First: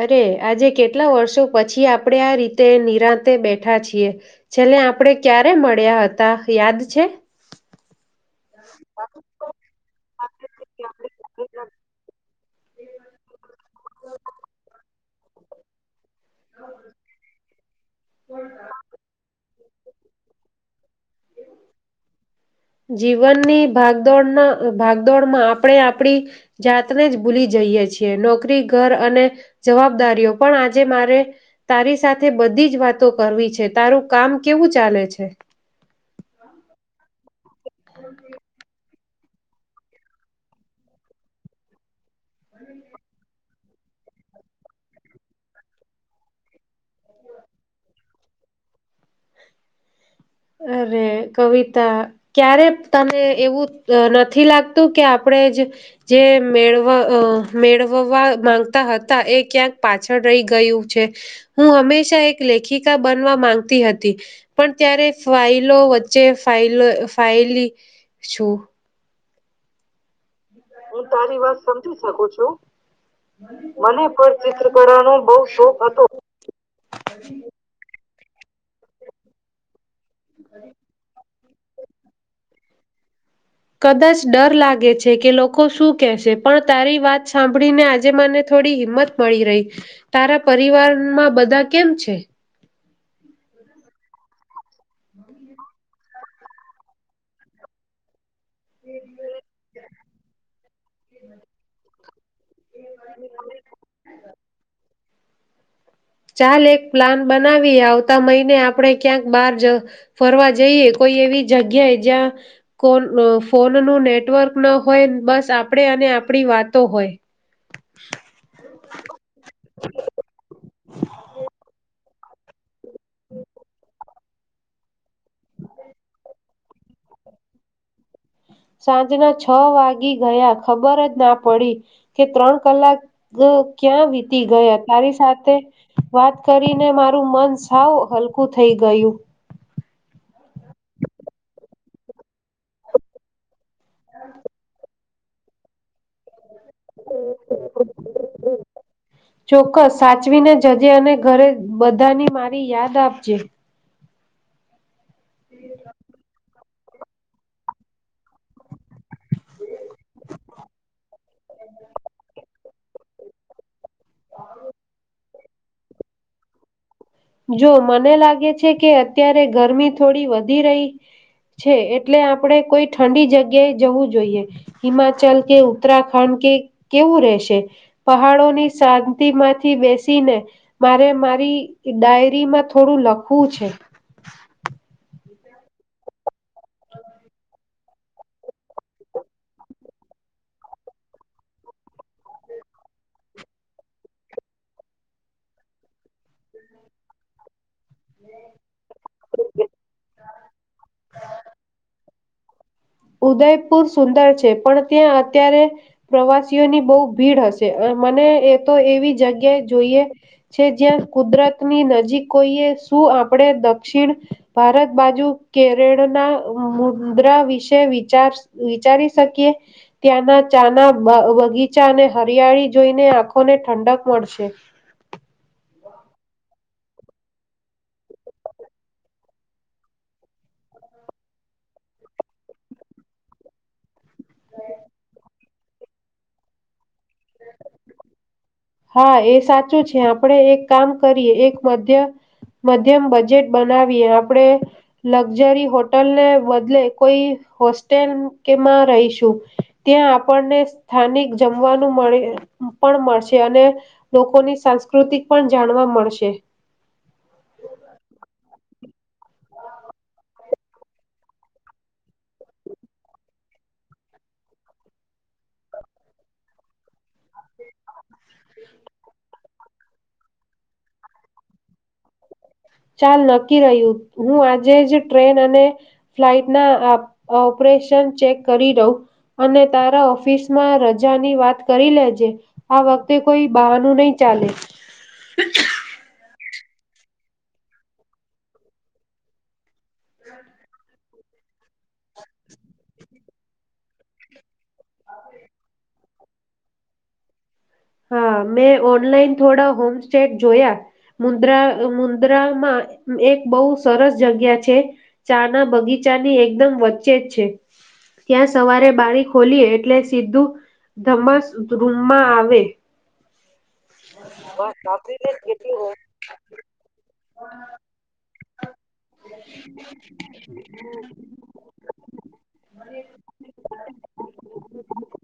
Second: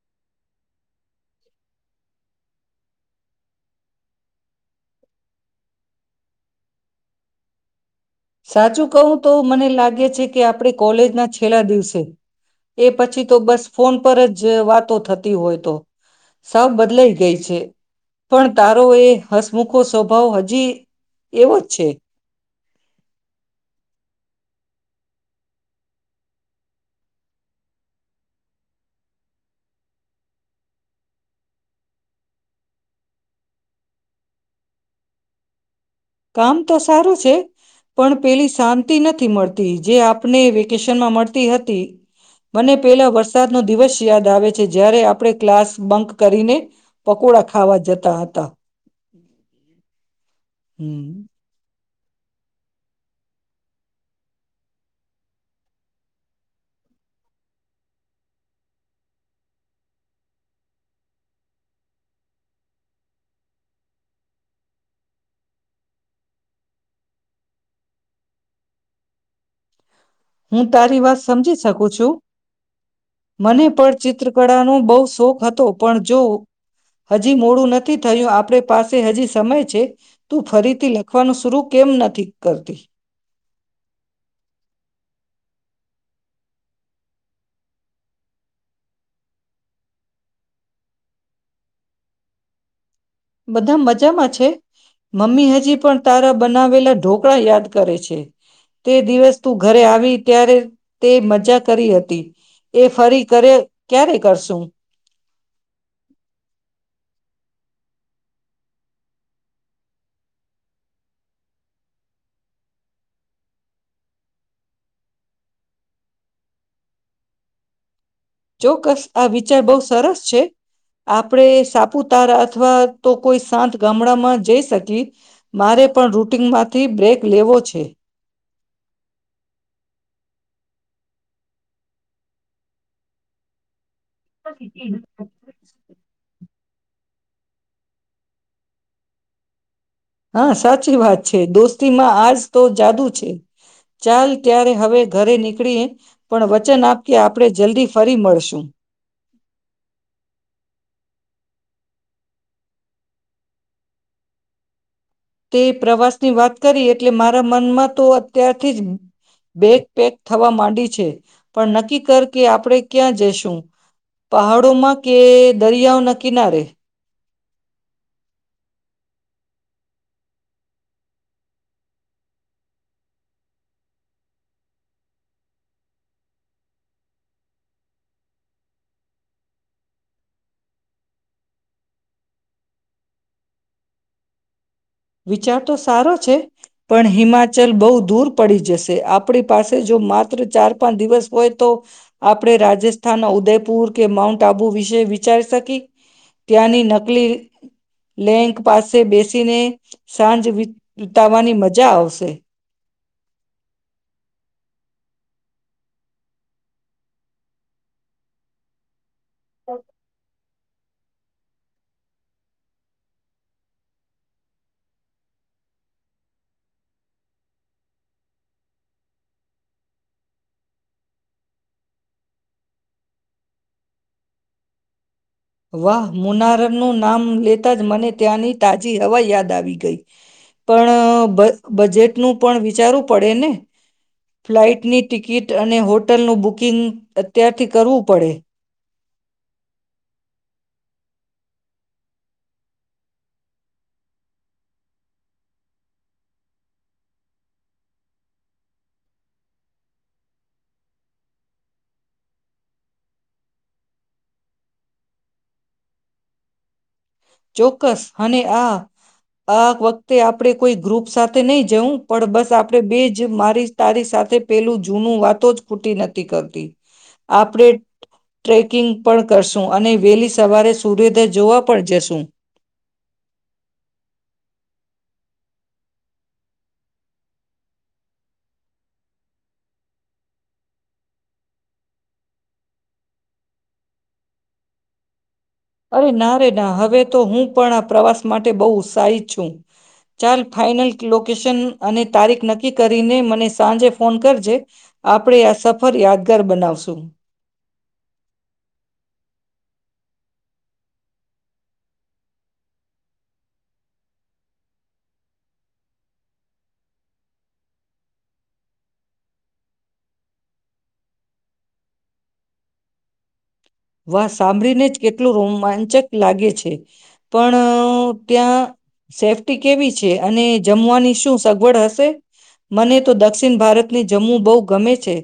અરે આજે કેટલા વર્ષો પછી આપણેે આ રીતે નિરાંતે બેઠા છીએ છેલ્લે આપણેે ક્યારે મળ્યા હતા યાદ છે. સાચું કહું તો મને લાગે છે કે આપણે કોલેજના છેલ્લા દિવસે, એ પછી તો બસ ફોન પર જ વાતો થતી. હોય તો. સાવ બદલાઈ ગઈ છે પણ તારો એ હસમુખો સ્વભાવ હજી એવો જ છે. જીવનની ભાગદોડના ભાગદોડમાં આપણે આપણી જાતને જ ભૂલી જઈએ છીએ. નોકરી ઘર અને જવાબદારીઓ પણ આજે મારે તારી સાથે બધી જ વાતો કરવી છે તારું કામ કેવું ચાલે છે. કામ તો સારું. પણ પેલી શ. નથી મળતી જે આપને વેકેશનમાં મળતી હતી. મને પેલો વરસાદ. નો દિવસ યાદ આવે છે જ્યારે આપણે ક્લાસ બંક કરીને પકોડા ખાવા જતા હતા. અરે હમ કવિતા. ત અ ક્યારે તને એવું નથી લાગતું કે આપણે જ જે મેળવ મેળવવા માંગતા હતા એ ક્યાંક પાછળ રહી ગયું છે હું હંમેશા એક લેખિકા બનવા માંગતી હતી. પણ ત્યારે ફાઈલો વચ્ચે ફઇલ ફાઇલી છું. હું તારી વાત સમજી શકું છું મને પણ ચિત્રકળાનો બહ શોખ હતો પણ જો હજી મોડું નથી. થયું આપે પાસે હજી સમય છે. તું ફરીથી લખવાનું શરુ કેમ નથી કરતી. કદાચ ડર લાગે છે કે લોકો શું કેહેશે પણ તારી વાત સાંભળીને આજે મને થોડી હિંમત મળી રહી. તારા પરિવારમાં બધા કેમ છે? બધા મજામાં છે. મમ્મી હજી પણ તારા બનાવેલા ઢોકળા યાદ કરે છે. તે દિવસ તું ઘરે આવી. ત્યારે તે મજા કરી હતી એ ફરી કરે ક્યારે કરશું. ચાલ એક પ્લાન બનાવી આવતા મહિને આપણે ક્યાંક બહાર જ ફરવા જઈએ કોઈ એવી જગ્યાએ જ્યાં કો ફોનનું નેટવર્ક ન હોય બસ આપણે અને આપણી વાતો હોય. ચોક્કસ આ વિચાર બહુ સરસ છે. આપણે સાપુતારા અથવા તો કોઈ શાંત ગામડામાં જઈ શકી મારે પણ રૂટિનમાંથી બ્રેક લેવો છે. સાંજના છ વાગી ગયા ખબર જ ના પડી કે ત્રણ કલાક ક્યાં વીતી ગયા તારી સાથે વાત કરીને મારું મન સાવ હલકું થઈ ગયું. હા સાચી વાત છે દોસ્ત. તિ આજ તો જાદુ છે ચાલ ત્યારે હવે ઘરે નીકળી પણ વચન આપ કે આપણે જલ્દી ફરી મળશું ચોક્કસ સાચવીને જજે અને ઘરે બધાની મારી યાદ આપજે. તે પ્રવાસ ની વાત કરી એટલે મારા મનમાં તો અત્યારથી જ બે પેક થવા માંડી છે પણ નક્કી કર કે આપડે ક્યાં જશું, પહાડોમાં કે દરિયાઓના કિનારે? જો મને લાગે છે કે અત્યારે ગરમી થોડી વધી રહી છે. એટલે આપણે કોઈ ઠંડી જગ્યાએ જવું જોઈએ. હિમાચલ કે ઉત્તરાખંડ કે કેવું રહેશે પહાડોની શાંતિ માંથી બેસીને મારે મારી એ ડાયરીમાં થોડું લખવું છે. વિચાર તો સારો છે પણ હિમાચલ બહુ દૂર પડી જશે આપડી પાસે જો માત્ર ચાર પાંચ દિવસ હોય તો આપડે રાજસ્થાન ના ઉદયપુર કે માઉન્ટ આબુ વિશે વિચારી શકી ત્યાંની નકલી લેન્ક પાસે બેસીને સાંજ વિતાવાની મજા આવશે. ઉદયપુર સુંદર છે. પણ ત્યાં અત્યારે પ્રવાસીઓની બૌ ભીડ હશે અ મને એ તો એવી જગ્ યા જોઈએ છે જ્યાં કુદરતની નજીક કોઈએ શું આપણે દક્ષિણ ભારત બાજુ કેરળના ઉમ્મ મુદ્રા વિશ તેવિચાર વિચારી શકીએ ત્યાંના ચાના બ બગીચા અને હરિયાળી જોઈને આંખોને ઠંડક મળશે. વાહ મુનારરનું નામ લેતા જ મને ત્યાંની તાજી હવા યાદ આવી ગઈ પણ બ બજેટનું પણ વિચારવું પડે ને ફ્લાઇટની ટિકિટ અને હોટલનું બુકિંગ અત્યારથી કરવું પડે. હા એ સાચું છે, આપણે એક કામ કરીએ એક મધ્ય મધ્યમ બજેટ બનાવીએ આપણેે લક્ઝરી હોટલને બદલે કોઈ હોસ્ટેલ કેમાં રહીશું ત્યાં આપણને સ્થાનિક જમવાનું મળે પણ મળશે. અને લોકોની સાંસ્કૃતિક પણ જાણવા મળશે. ચોક્કસ અને આ આ વખતે આપણે કોઈ ગ્રુપ સાથે નહી જવું પણ બસ આપણે બે જ મારી તારી સાથે પેલું જૂનું વાતો જ ખૂટી નથી કરતી આપણે ટ્રેકિંગ પણ કરશું અને વહેલી સવારે સૂર્યોદય જોવા પણ જશું. ચાલ નક્કી રહ્યું હું આજે જ ટ્રેન અને ફ્લાઈટના આ ઓપરેશન ચેક કરી રઉ અને તારા ઓફિસમાં રજાની વાત કરી લેજે આ વખતે કોઈ બહાનું નહી ચાલે. અરે ના રે ના હવે તો હું પણ આ પ્રવાસ માટે બૌ ઉત્સાહી છું. ચાલ ફાઈનલ લોકેશન અને તારીખ નક્કી કરીને મને સાંજે ફોન કરજે, આપણે આ સફર યાદગાર બનાવશું. હા મેં ઓનલાઈન થોડા હોમ સ્ટેટ જોયા મુન્દ્રા મુન્દ્રામાં એક બહુ સરસ જગ્યા છે, ચાના બગીચાની એકદમ વચ્ચે જ છે, ત્યાં સવારે બારી ખોલીએ એટલે સીધું ધમ્સ રૂમમાં આવે. વા વાહ સાંભળીને જ રાત્રિ કેટલું કેટલી રોમાંચક લાગે છે, પણ અ ત્યાં સેફ્ટી કેવી છે, અને જમવાની શું સગવડ હશે? મને તો દક્ષિણ ભારતની જમવું બહુ ગમે છે,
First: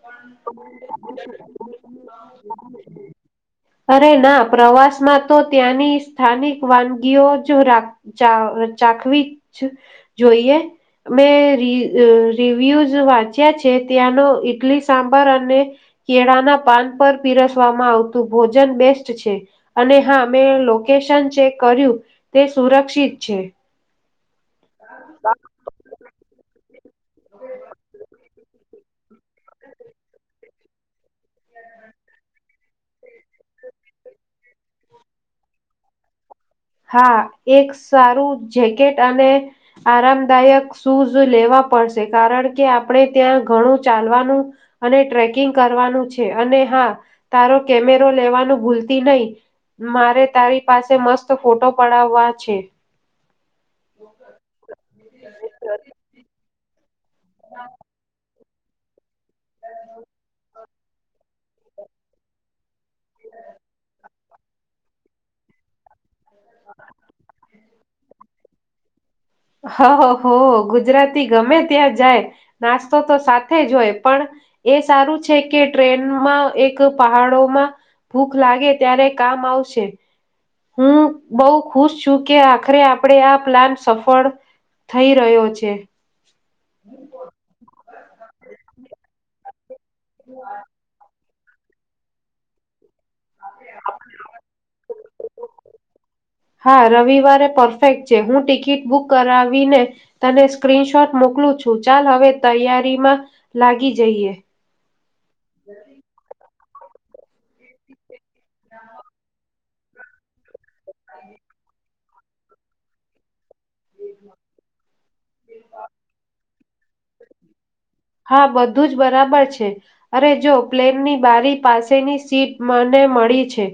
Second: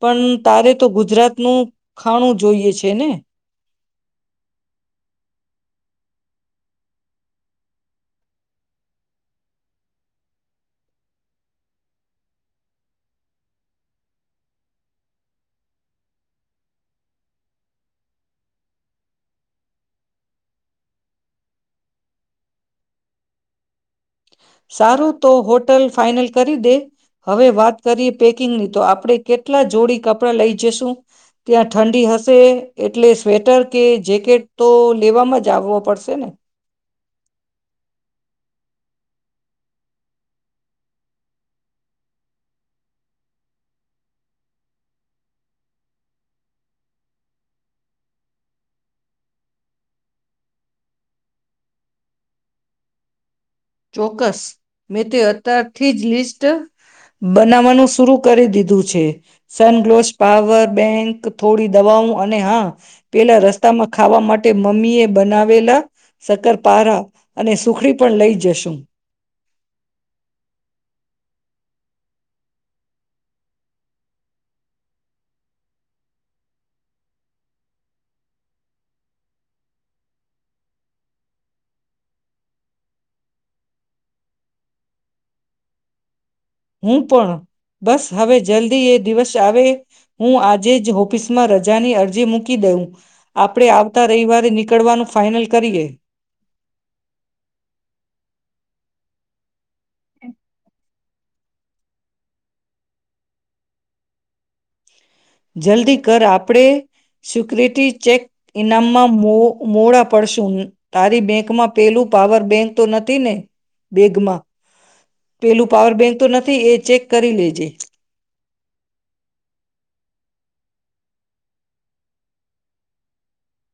પણ તારે તો ગુજરાતનું ખાણું જોઈએ છે ને. અરે ના પ્રવાસ માં તો ત્યાંની સ્થાનિક વાનગીઓ જ રા ચા ચાખવી જ જોઈએ, મેં રી-અ-રિવ્યુઝ વાંચ્યા છે ત્યાંનો ઈટલી સાંભર અને કેળાના પાન પર પીરસવામાં આવતું ભોજન બેસ્ટ છે, અને હા મેં લોકેશન ચેક કર્યું તે સુરક્ષિત છે. સારું તો હોટલ ફાઈનલ કરી દે હવે વાત કરીએ પેકિંગની તો આપ પડે કેટલા જોડી કપડા લઈ જઈશું? ત્યાં ઠંડી હશે એટલે સ્વેટર કે જેકેટ તો લેવામાં જ આવવો પડશે ને. હા એક સારું જેકેટ અને આરામદાયક શૂઝ લેવા પડશે કારણ કે આપણે ત્યાં ઘણું ચાલવાનું અને ટ્રેકિંગ કરવાનું છે, અને હા તારો કેમેરો લેવાનું ભૂલતી નહી મારે તારી પાસે મસ્ત તો ફોટો પડાવવા છે. ચોક્કસ મેં તે અતારથી જ લિસ્ટ બનાવવાનું શુંરુ કરી દીધ દૂ છે. સનગ્લોશ પાવર. બેંક થોડી દવાઓ અને હા પેલા રસ્તા માં ખાવા માટે મમ્મી એ બનાવેલા. સક્કર પારા અને સુખડી પણ લઈ જશ [inaudible] હાહા હો ગુજરાતી ગમે ત્યાં જાય નાસ્તો તો સાથે જ હોય, પણ એ સારું છે કે ટ્રેનમાં એક પહાડોમાં ભૂખ લાગે ત્યારે કામ આવશે. હું બહુ ખુશ છું કે આખરે આપણેે આ પ્લાન સફળ થઈ રહ્યો છે. હું પણ બસ હવે જલ્દી એ દિવસ ત્યારે. હું આજે જ ઓફીસ માં રજાની અરજી મૂકી દવ. આપણે આવતા રવિવારે નીકળવાનું ફાઈનલ કરીએ. હા રવિવારે પરફેક્ટ છે હું ટિકિટ બુક કરાવીને તને સ્ક્રીનશોટ મોકલું છું, ચાલ હવે તૈયારીમાં લાગી જઈએ. જલ્દી કર આપડે સિકરિટી ચેક એનામાં મો મોડા પડશુ ઉહમ. તારી બેન્કમાં પેલું પાવર બેન્ક તો નથી ને? બેગમાં. પેલું પાવર બેંક તો નથ થી એ ચેક કરી લેજે. હા, બધું જ બરાબર છે. અરે જો પ્લેનની બારી પાસેની સીટ મને મળી છે.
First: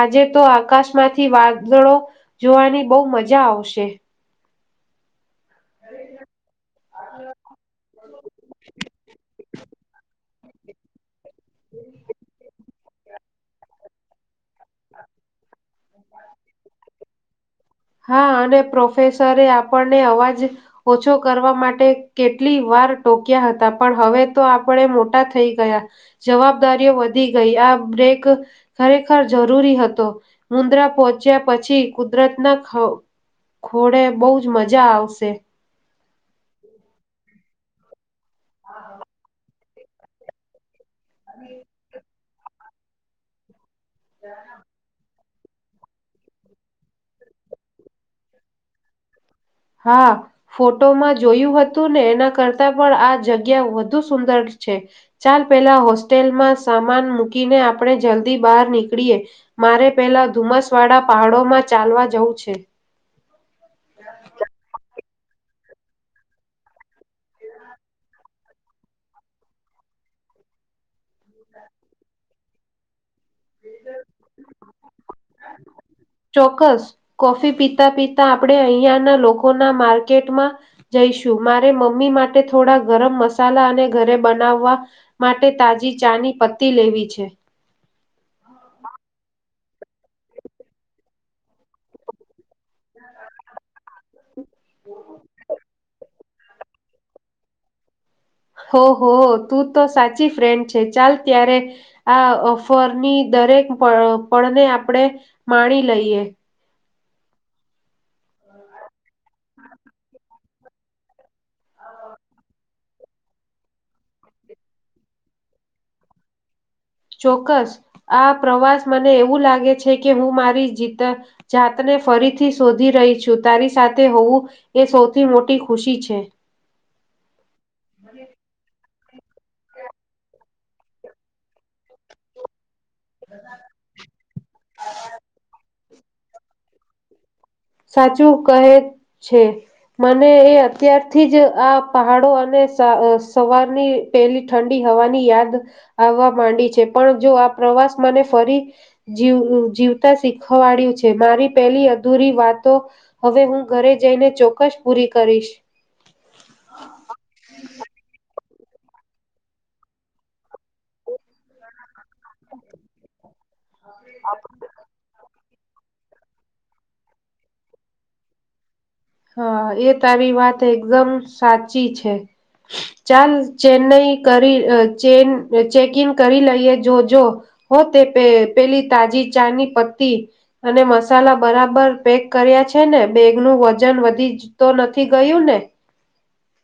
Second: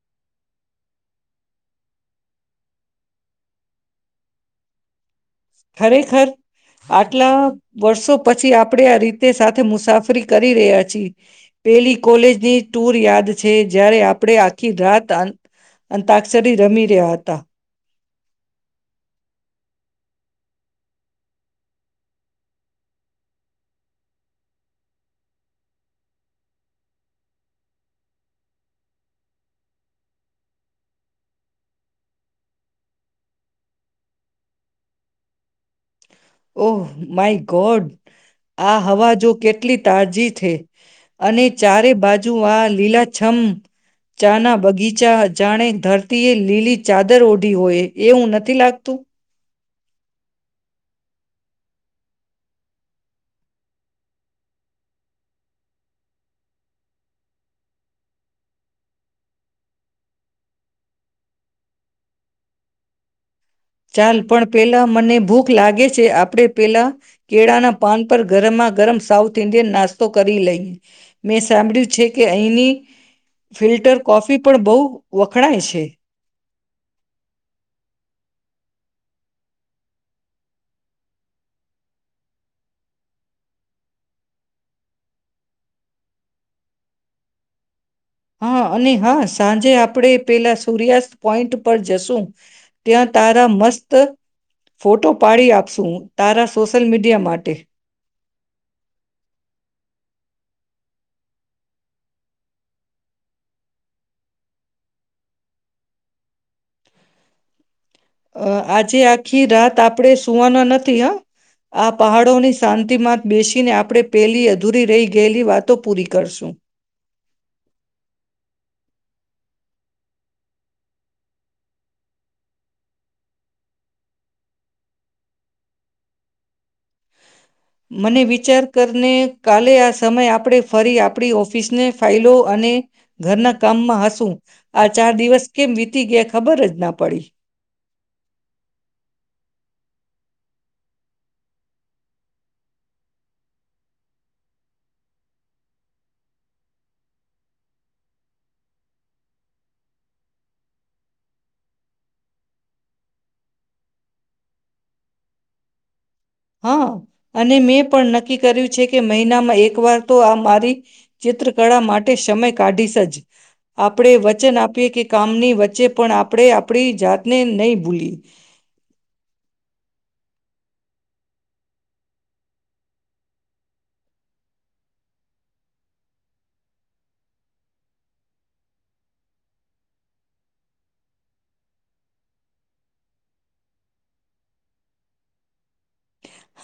આજે તો આકાશમાંથી વાદળો જોવાની બહુ મજા આવશે. ખરેખર આટલા વર્ષો પછી આપણડે આ રીતે સાથે મુસાફરી કરી રહ્યા છી પેલી કોલેજની ટૂર યાદ છે. જ્યારે આપડે આખી રાત આંત અંતાક્ષરી રમી રહ્યા હતા. હા, અને પ્રોફેસરે આપણને અવાજ ઓછો કરવા માટે કેટલી વાર ટોક્યા હતા. પણ હવે તો આપડે મોટા થઈ ગયા જવાબદારીઓ વધી ગઈ આ બ્રેક ખરેખર જરૂરી હતો. મુન્દ્રા પહોચ્યા પછી કુદરતના ખો ખોડે બહુ જ મજા આવશે. ઓહ! My God. આ હવા જો કેટલી તાજી થે અને ચારે બાજ જુઓ આ લીલા છમ્મ ચા ના બગીચા હજ જાને ધરતીએ લીલી ચાદર ઓઢી હોય, એવું નથી લાગતું? હા, ફોટોમાં જોયું હતું ને એના કરતાં પણ આ જગ્યા વધુ સુંદર છે. ચાલ પેલા હોસ્ટેલમાં સામાન મૂકીને આપણે જલ્દી બહાર નીકળીએ. મારે પેલા ધુમ્મસવાળા પહાડોમાં ચાલવા જવું છે. ચાલ પણ પેલા મને ભૂખ લાગે છે. આપડે પેલાં કેળાના પાન પર ગરમા ગરમ સાઉથ ઇન્ડિયન નાસ્તો કરી લઈ. મેં સાંભળ્યું છે કે અહીંની ફિલ્ટર કોફી પણ બહુ વખણાય છે. ચોક્કસ. કોફી પીતા પીતા આપડે અહીંયાના લોકોના માર્કેટમાં જઈશું. મારે મમ્મી માટે થોડા ગરમ મસાલા અને ઘરે બનાવવા માટે તાજી ચાની પત્તી લેવી છે. હ, અને હા, સાજ જે આપડે પેલા સૂર્યાસ્ત પોઈન્ટ પર જશું. ત્યાં તારા મસ્ત ફોટો પાડી આપશું. તારા સોશલ મીડિયા માટે હોહો, તું તો સાચી ફ્રેન્ડ છે. ચાલ ત્યારે આ ઓફરની દરેક પળ પળને આપડે માણી લઈએ. અ આજે આખી રાત આપડે સુવાના નથી હ. આ પહાડોની શાંતિમાં બેસીને આપડે પેલી અધૂરી રહી ગેયલી વાતો પૂરી કરશું. ચોક્કસ. આ પ્રવાસ મને એવું લાગે છે કે હું મારી જીતા જાતને ફરીથી શોધી રહી છું. તારી સાથે હોવું એ સૌથી મોટી ખુશી છે. મને વિચાર કર ને કાલે આ સમય આપડે ફરી આપડી ઓફિસને ફાઈલો અને ઘરના કામમાં હશું. આ ચાર દિવસ કેમ વિત તી ગ્યા ખબર જ ના પડી. સાચું કહે છે. મને એ અત્યારથી જ આ પહાડો અને સા અ સવારની પેહલી ઠંડી હવાની યાદ આવવા માંડી છે. પણ જો આ પ્રવાસ મને ફરી જીવ જીવતા શીખવાડ્યું છે. મારી પેહલી અધૂરી વાત તો હવે હું ઘરે જઈને ચોક્કસ પૂરી કરીશ. હા, અને મેં પણ નક્કી કર્યું છે કે મહિનામાં એક વાર તો આ મારી, ચિત્રકળા માટે સમય કાઢીશ જ. આપણે વચન આપીએ કે કામની વચ ચે પણ આપણે આપણી જાતને નહી ભૂલી. હા એ તારી વાત એકદમ સાચી છે, ચાલ ચેન્નઈ કરી ચેન ચેકિન કરી લઈએ, જોજો હો તે પેલી તાજી ચા ની પત્તી અને મસાલા બરાબર પેક કર્યા છે, ને બેગનું વજન વધી તો નથી ગયું ને.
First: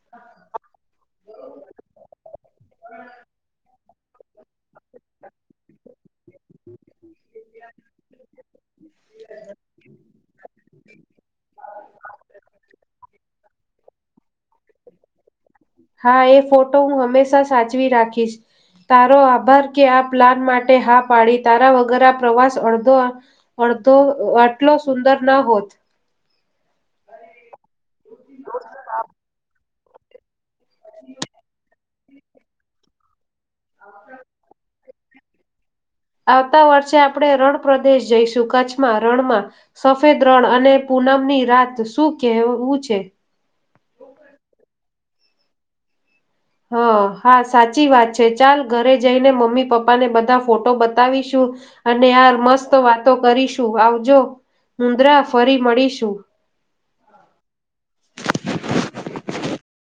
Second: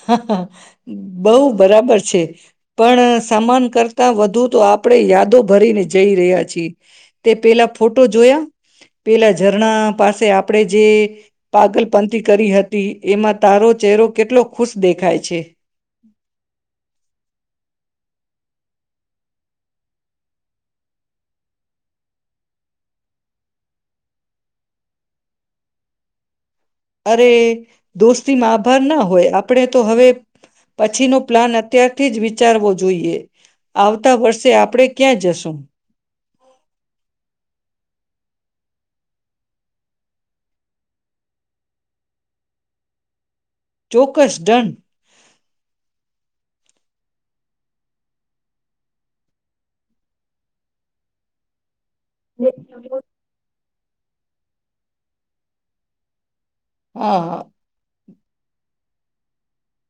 હ. [unintelligible] બઉ બરાબર છે. પણ સામાન કર ત્યા વધુ તો આપડણે યાદો ભરી ને જઈ રહ્યા છે. પેલા ફોટો જોયા, પેલા ઝરણા પાસે આપડે જે, પાગલપંથી કરી હતી એમાં તારો ચહેરો કેટલો ખુશ દેખાય છે. હા એ ફોટો હું હંમેશા સાચવી રાખી તારો આભાર કે આ પ્લાન માટે હા પાડી તારા વગર આ પ્રવાસ અડધો, અડધો આટલો સુંદર ના હોત. અરે દોસ્તી માં આભાર ના હોય આપણે તો હવે પછી નો પ્લાન અત્યારથી જ વિચારવો જોઈએ, આવતા વર્ષે આપણેે ક્યાં જશું? આવતા વર્ષે આપણે રણ પ્રદેશ જઈશું કચ્છમાં રણમાં, સફેદ રણ અને પૂનમની રાત શું કહેવું છે. ચોક્કસ ડન. હ હા સાચી વાત છે ચાલ ઘરે જઈને મમ્મી પપ્પાને બધા ફોટો બતાવીશું. અને યાર મસ્ત વાતો કરીશ. તું આવજો મુદ્રા ફરી મળીશું. હા હા.